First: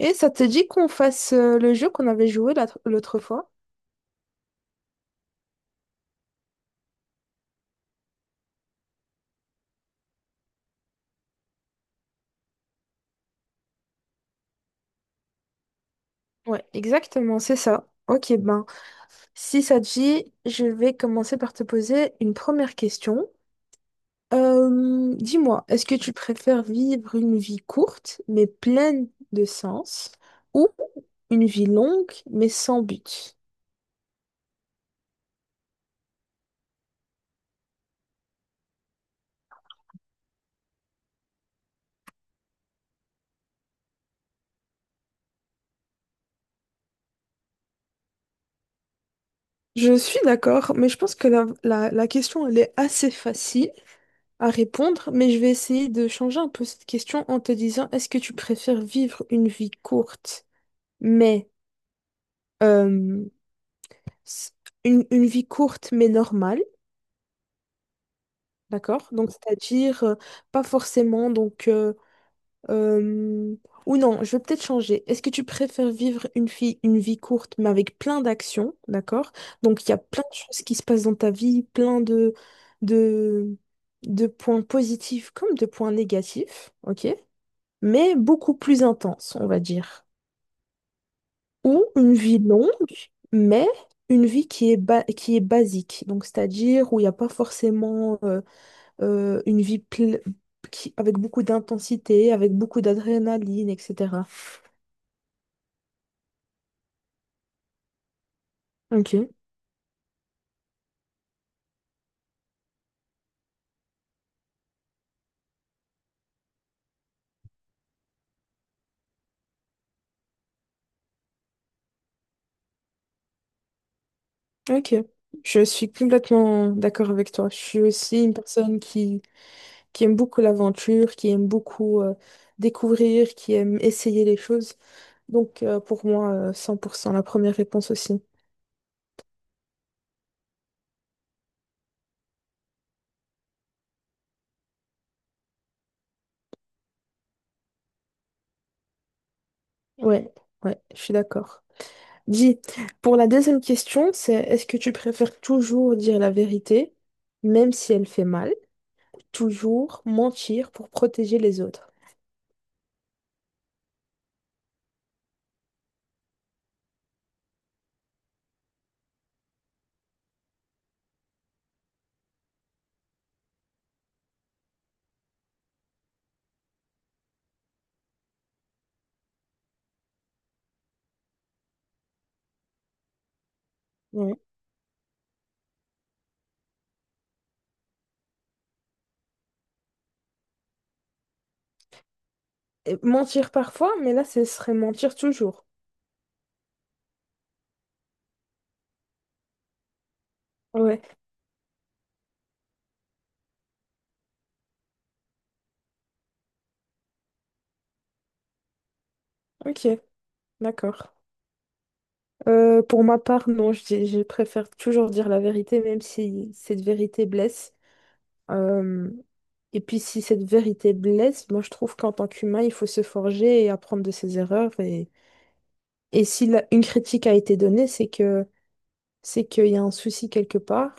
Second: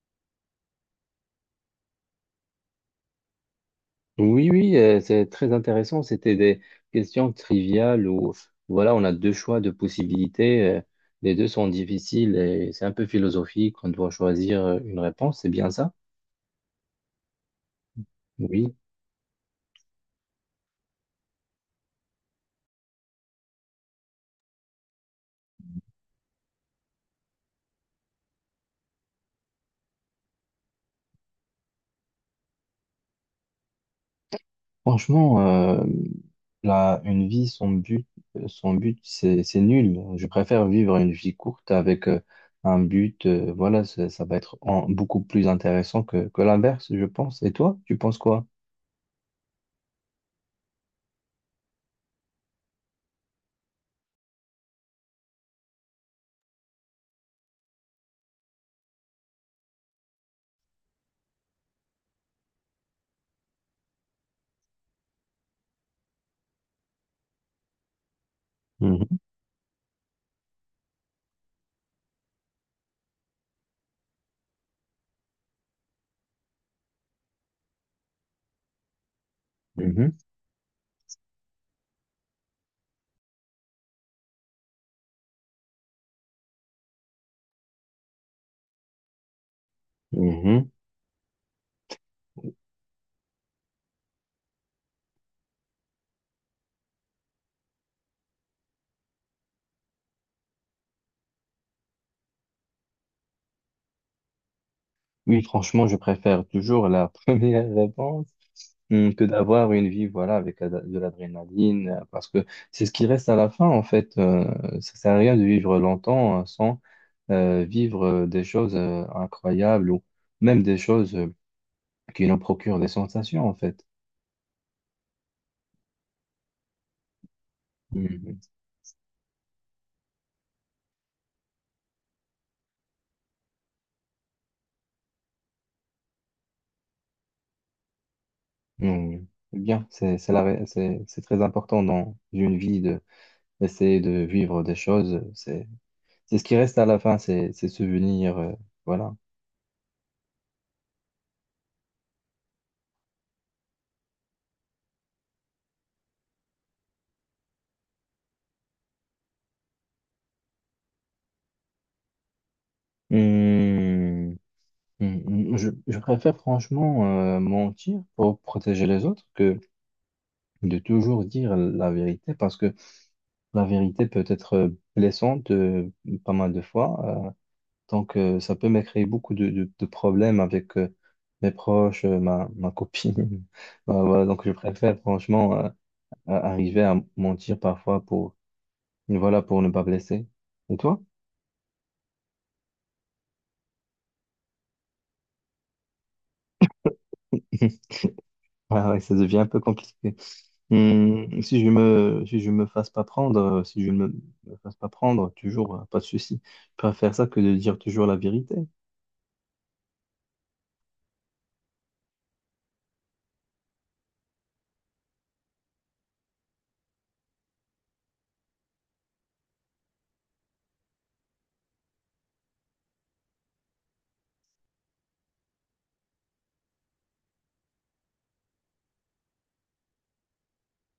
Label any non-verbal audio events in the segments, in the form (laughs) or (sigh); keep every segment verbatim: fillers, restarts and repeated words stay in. Et ça te dit qu'on fasse euh, le jeu qu'on avait joué l'autre l'autre fois? Oui, oui, euh, c'est très intéressant. C'était des questions triviales où, voilà, on a deux choix de possibilités. euh, Les deux sont difficiles et c'est un peu philosophique. On doit choisir euh, une réponse. C'est bien ça? Ouais, exactement, c'est ça. Ok, ben, Oui. si ça te dit, je vais commencer par te poser une première question. Euh, dis-moi, est-ce que tu préfères vivre une vie courte mais pleine de sens ou une vie longue mais sans but? Franchement, euh, la, une vie sans but, euh, sans but, c'est, c'est nul. Je préfère vivre une vie courte avec euh, un but. Euh, voilà, ça, ça va être en- beaucoup plus intéressant que, que l'inverse, je pense. Et toi, tu penses quoi? Je suis d'accord, mais je pense que la, la, la question, elle est assez facile à répondre, mais je vais essayer de changer un peu cette question en te disant, est-ce que tu préfères vivre une vie courte, mais euh, s- une, une vie courte mais normale, d'accord? Mhm. Donc, c'est-à-dire euh, pas forcément donc euh, Euh, ou non, je vais peut-être changer. Est-ce que tu préfères vivre une vie, une vie courte, mais avec plein d'actions, d'accord? Donc, il y a Mhm. plein de choses qui se passent dans ta vie, plein de, de, de points positifs comme de points négatifs, ok? Mais beaucoup plus intense, on va dire. Mhm. Ou une vie longue, mais une vie qui est, ba- qui est basique. Donc, c'est-à-dire où il n'y a pas forcément euh, euh, une vie ple- qui- avec beaucoup d'intensité, avec beaucoup d'adrénaline, et cetera. Oui, franchement, je préfère toujours la (laughs) première réponse hum, que Ok, d'avoir une vie, voilà, avec la- de l'adrénaline, euh, parce que c'est ce qui reste à la fin, en fait. Euh, ça sert à rien de vivre longtemps euh, sans euh, vivre euh, des choses euh, incroyables ou même des choses euh, qui nous procurent des sensations, en fait. ok. Je suis complètement d'accord avec toi. Je suis aussi une Hum, personne qui, qui aime beaucoup l'aventure, qui aime beaucoup euh, découvrir, qui aime essayer les choses. Donc euh, pour moi, euh, cent pour cent la première réponse aussi. hum. Bien, c'est c'est la ré- c'est- c'est très important dans une vie de d'essayer de vivre des choses. C'est c'est ce qui reste à la fin, c'est ces souvenirs, euh, voilà. Ouais, ouais, je suis d'accord. Dis, pour la deuxième question, c'est est-ce que tu préfères toujours dire la vérité, même si elle fait mal, toujours mentir pour protéger les autres? Hum. Mm, mm, Je, je préfère franchement euh, mentir pour protéger les autres que de toujours dire la vérité parce que la vérité peut être euh, blessante euh, pas mal de fois. Euh, donc euh, ça peut me créer beaucoup de, de- de problèmes avec euh, mes proches, euh, ma, ma copine. (laughs) Bah, voilà, Ouais. donc je préfère franchement euh, à- arriver à mentir parfois pour, voilà, pour ne pas blesser. Et toi? Et mentir parfois, mais là, ce serait mentir toujours. Ah ouais, ça devient un peu compliqué. Ouais, Hum, si je me, si je me fasse pas prendre, euh, si je ne me, me fasse pas prendre, toujours, euh, pas de souci. Je préfère ça que de dire toujours la vérité. ok, d'accord. Euh, pour ma part, non, je, dis- je préfère toujours dire la vérité, même si cette vérité blesse. Euh, et puis, si cette vérité blesse, moi, je trouve qu'en tant qu'humain, il faut se forger et apprendre de ses erreurs. Et, et si la- une critique a été donnée, c'est que c'est qu'il y a un souci quelque part.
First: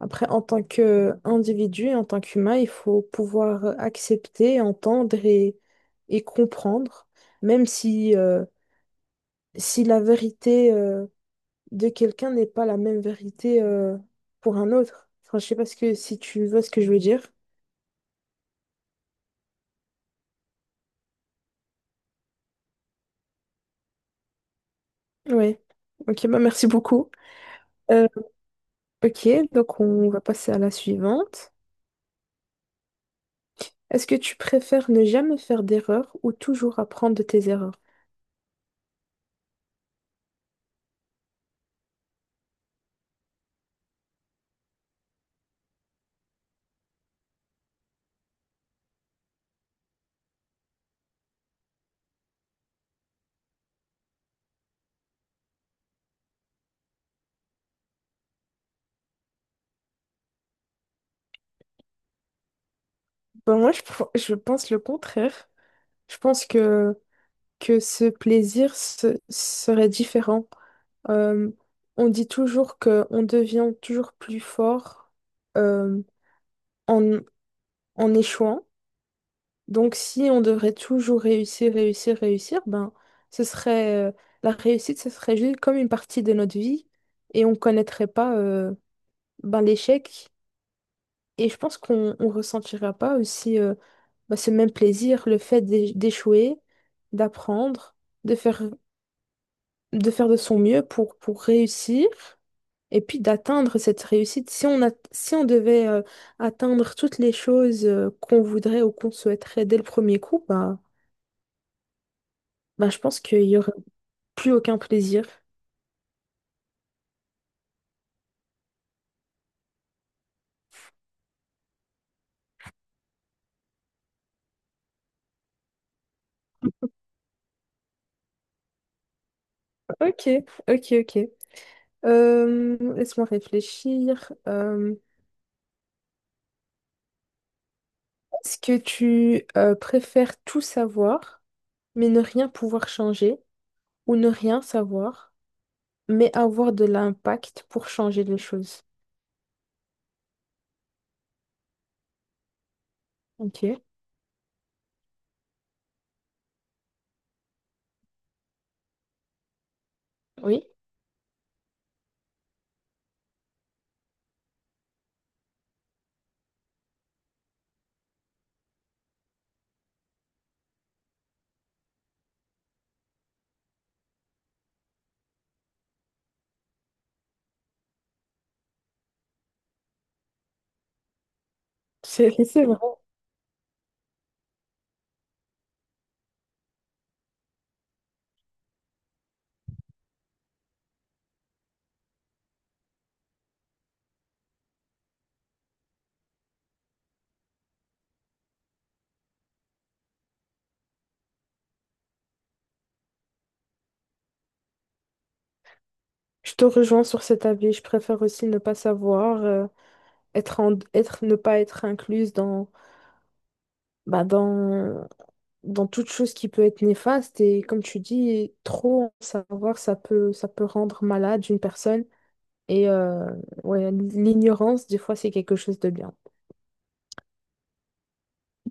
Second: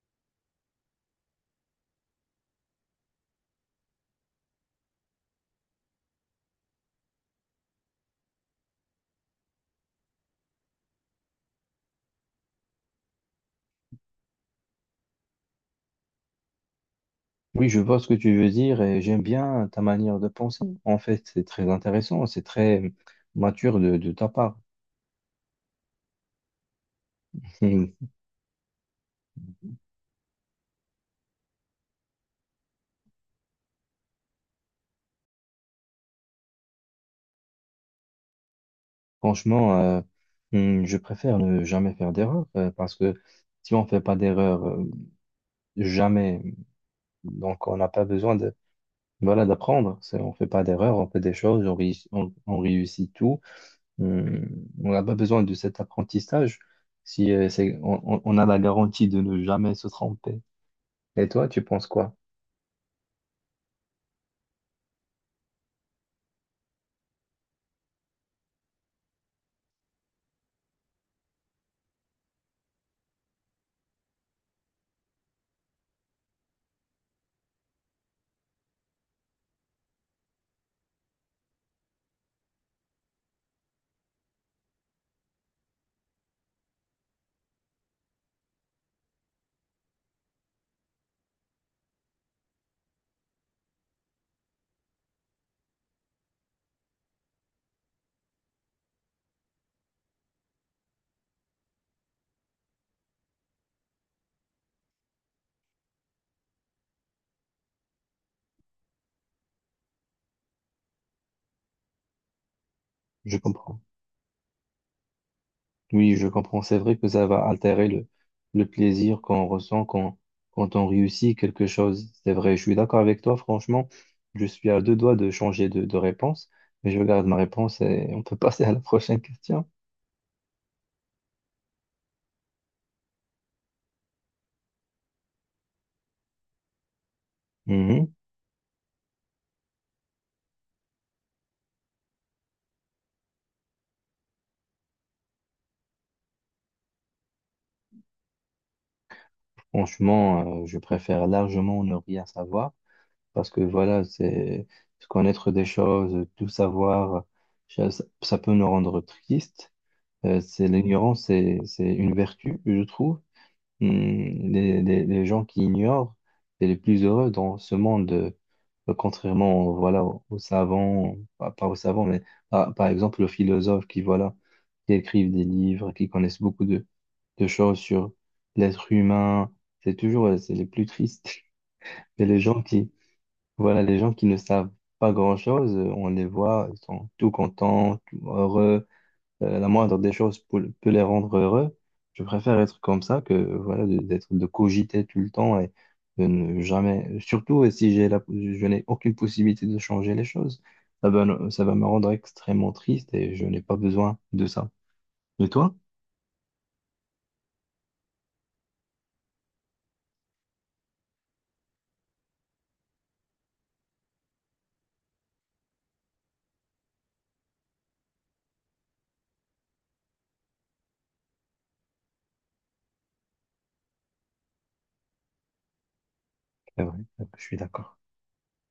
Après, en tant qu'individu, et en tant qu'humain, il faut pouvoir accepter, entendre et, et comprendre, même si, euh, si la vérité euh, de quelqu'un n'est pas la même vérité euh, pour un autre. Enfin, je sais pas ce que, si tu vois ce que je veux dire. Oui, je vois ce que tu veux dire et j'aime bien ta manière de penser. En fait, c'est très intéressant, c'est très mature de, de ta part. Ouais. Ok, bah merci beaucoup. Hum. Euh, ok, donc on va passer à la suivante. Est-ce que tu préfères ne jamais faire d'erreur ou toujours apprendre de tes erreurs? Franchement, euh, hum, je préfère ne jamais faire d'erreur euh, parce que si on fait pas d'erreur, euh, jamais, donc on n'a pas besoin de, voilà, d'apprendre. C'est- On fait pas d'erreur, on fait des choses, on, réussit- on on réussit tout. Euh, on n'a pas besoin de cet apprentissage si euh, c'est, on, on- on a la garantie de ne jamais se tromper. Et toi, tu penses quoi? Ben, moi, je, pr- je pense le contraire. Je pense que, que ce plaisir se- serait différent. Euh, on dit toujours qu'on devient toujours plus fort euh, en, en échouant. Donc, si on devrait toujours réussir, réussir, réussir, ben, ce serait, euh, la réussite, ce serait juste comme une partie de notre vie et on connaîtrait pas euh, ben, l'échec. Et je pense qu'on on ressentira pas aussi euh, bah, ce même plaisir, le fait d'é- d'échouer, d'apprendre, de faire, de faire de son mieux pour, pour réussir et puis d'atteindre cette réussite. Si on a, si on devait euh, atteindre toutes les choses euh, qu'on voudrait ou qu'on souhaiterait dès le premier coup, bah, bah, je pense Je qu'il n'y aurait comprends. plus aucun plaisir. Oui, je comprends. C'est vrai que ça va altérer le, le plaisir qu'on ressent quand, quand on réussit quelque chose. C'est vrai, je suis d'accord avec toi, franchement. Je suis à deux doigts de changer de, de réponse, mais je garde ma réponse et on peut (laughs) passer à la prochaine question. Ok, ok, ok. Euh, laisse-moi réfléchir. Euh, Mhm. Est-ce que tu euh, préfères tout savoir, mais ne rien pouvoir changer, ou ne rien savoir, mais avoir de l'impact pour changer les choses. Franchement, euh, je préfère largement ne rien savoir. Parce que Ok, voilà, c'est se connaître des choses, tout savoir, ça, ça peut nous rendre tristes. Euh, oui, c'est l'ignorance, c'est, c'est une vertu, je trouve. Hmm, les, les- les gens qui ignorent, c'est les plus heureux dans ce monde. Euh, Contrairement, voilà, aux, aux savants, pas, pas aux savants, mais par, par exemple aux philosophes qui, voilà, qui écrivent des livres, qui connaissent beaucoup de, de choses sur l'être humain, c'est toujours, euh, c'est les plus tristes. (laughs) Et c'est les (laughs) gens c'est vrai. qui voilà, les gens qui ne savent pas grand-chose, euh, on les voit, ils sont tout contents, tout heureux. Euh, la moindre des choses peut, peut les rendre heureux. Je préfère être comme ça que voilà, de- d'être de cogiter tout le temps et de ne jamais. Surtout si j'ai la, je n'ai aucune possibilité de changer les choses, ça va, me- ça va me rendre extrêmement triste et je n'ai pas besoin de ça. Et toi? Je te rejoins sur cet avis. Je préfère aussi ne pas savoir, euh, être en- être, ne pas être incluse dans, bah, dans, dans toute chose qui peut être néfaste. Et comme tu dis, trop en savoir, ça peut, ça peut rendre malade une personne. Et euh, ouais, l'ignorance, des fois, c'est quelque chose de bien. C'est vrai, je suis d'accord.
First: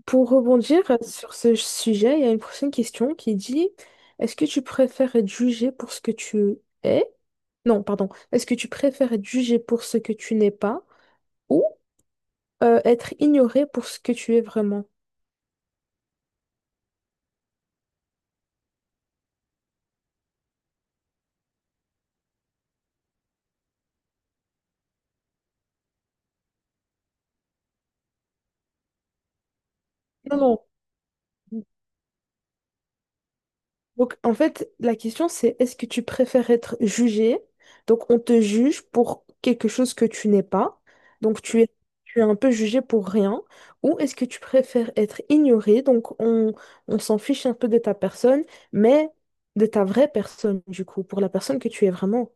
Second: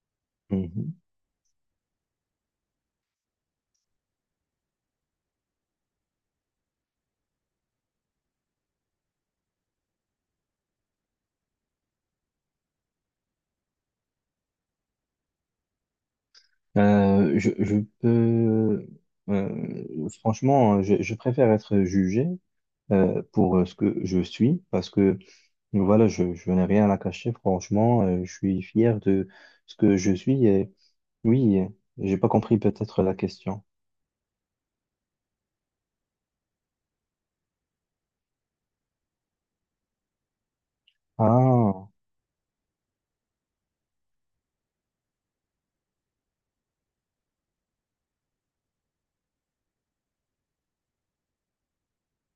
Pour rebondir Mhm. sur ce sujet, il y a une prochaine question qui dit, est-ce que tu préfères être jugé pour ce que tu es? Non, pardon. Est-ce que tu préfères être jugé pour ce que tu n'es pas ou euh, être ignoré pour ce que tu es vraiment? Euh, je, je peux, euh, franchement, je, je préfère être jugé euh, pour ce que je suis parce que voilà, je, je n'ai rien à cacher. Franchement, euh, je suis fier de ce que je Non, suis. non. Et oui, j'ai pas compris peut-être la question. Donc, en fait, la question, c'est est-ce que tu préfères être jugé? Donc, on te juge pour quelque chose que tu n'es pas. Donc, tu es, Ah. tu es un peu jugé pour rien. Ou est-ce que tu préfères être ignoré? Donc, on, on s'en fiche un peu de ta personne, mais de ta vraie personne, du coup, pour la personne que tu es vraiment.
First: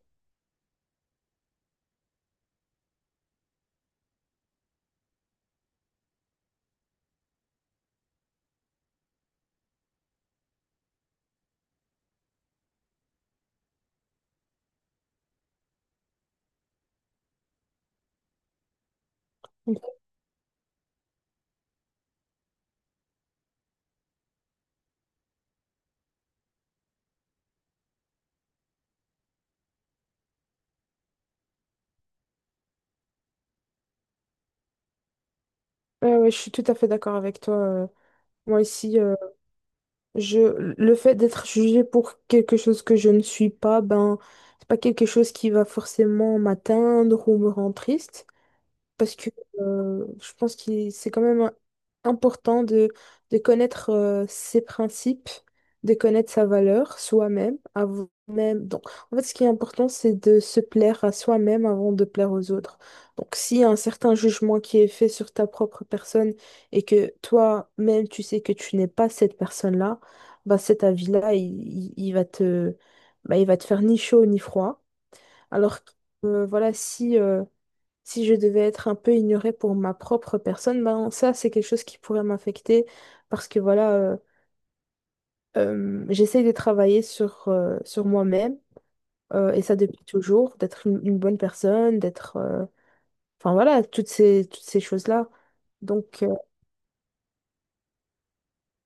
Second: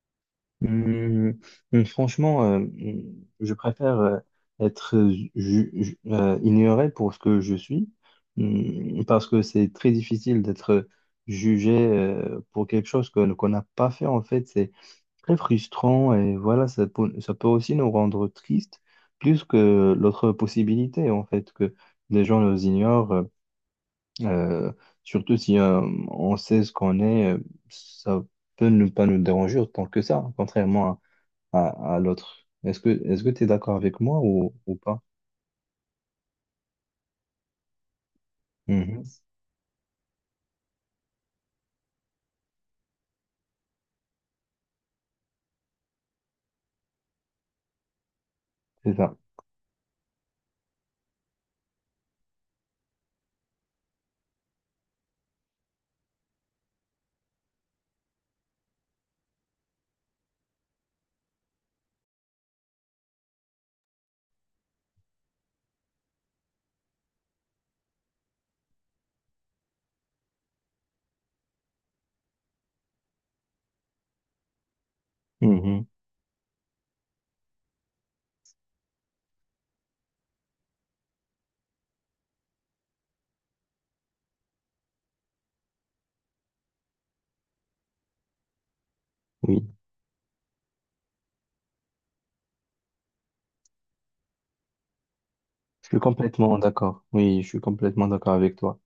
Hum, hum, franchement, euh, hum, je préfère euh, être ju- ju- euh, ignoré pour ce que je suis, hum, parce que c'est très difficile d'être jugé euh, pour quelque chose que- qu'on n'a pas fait. En fait, c'est très frustrant et voilà, ça peut, ça peut aussi nous rendre tristes plus Donc, que l'autre possibilité, en fait, que les gens nous ignorent, euh, euh, surtout si euh, on sait ce qu'on est, euh, ça peut ne pas nous déranger autant que ça, contrairement à à, à l'autre. Est-ce que est-ce que tu es d'accord avec moi ou, ou pas? euh, ouais, je suis tout à fait d'accord avec toi. Euh, moi ici Mhm. je, le fait d'être jugé pour quelque chose que je ne suis pas, ben, c'est pas quelque chose qui va forcément m'atteindre ou me rendre triste C'est ça. parce que euh, je pense que c'est quand même important de, de connaître euh, ses principes, de connaître sa valeur soi-même, avant même. Donc, en fait, ce qui est important, c'est de se plaire à soi-même avant de plaire aux autres. Donc, s'il y a un certain jugement qui est fait sur ta propre personne et que toi-même, tu sais que tu n'es pas cette personne-là, bah, cet avis-là, il, il- il va te, bah, il va te faire ni chaud ni froid. Alors Mhm. que, euh, voilà, si... euh, si je devais être un peu ignorée pour ma propre personne, ben ça, c'est quelque chose qui pourrait m'affecter parce que voilà, euh, euh, j'essaye de travailler sur, euh, sur moi-même euh, et Oui, ça depuis toujours, d'être une, une bonne personne, d'être... euh, enfin voilà, toutes ces, toutes ces choses-là. je suis Donc, euh, complètement d'accord. Oui, je suis complètement d'accord avec toi.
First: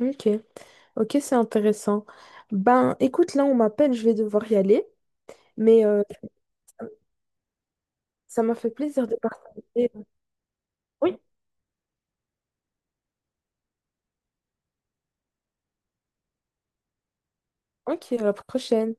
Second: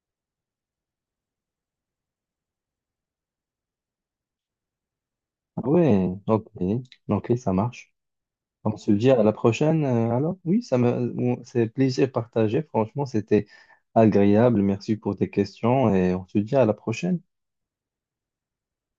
ok, ok, c'est intéressant. Ben écoute, là, on m'appelle, je vais devoir y aller, Ah mais euh, ouais, ok, ça ok, ça marche. ça m'a fait On se plaisir dit de à la prochaine, partager. euh, alors? Oui, ça me, Oui, ou- c'est plaisir partagé. Franchement, c'était agréable. Merci pour tes questions et on se dit à la prochaine. ok, à la prochaine.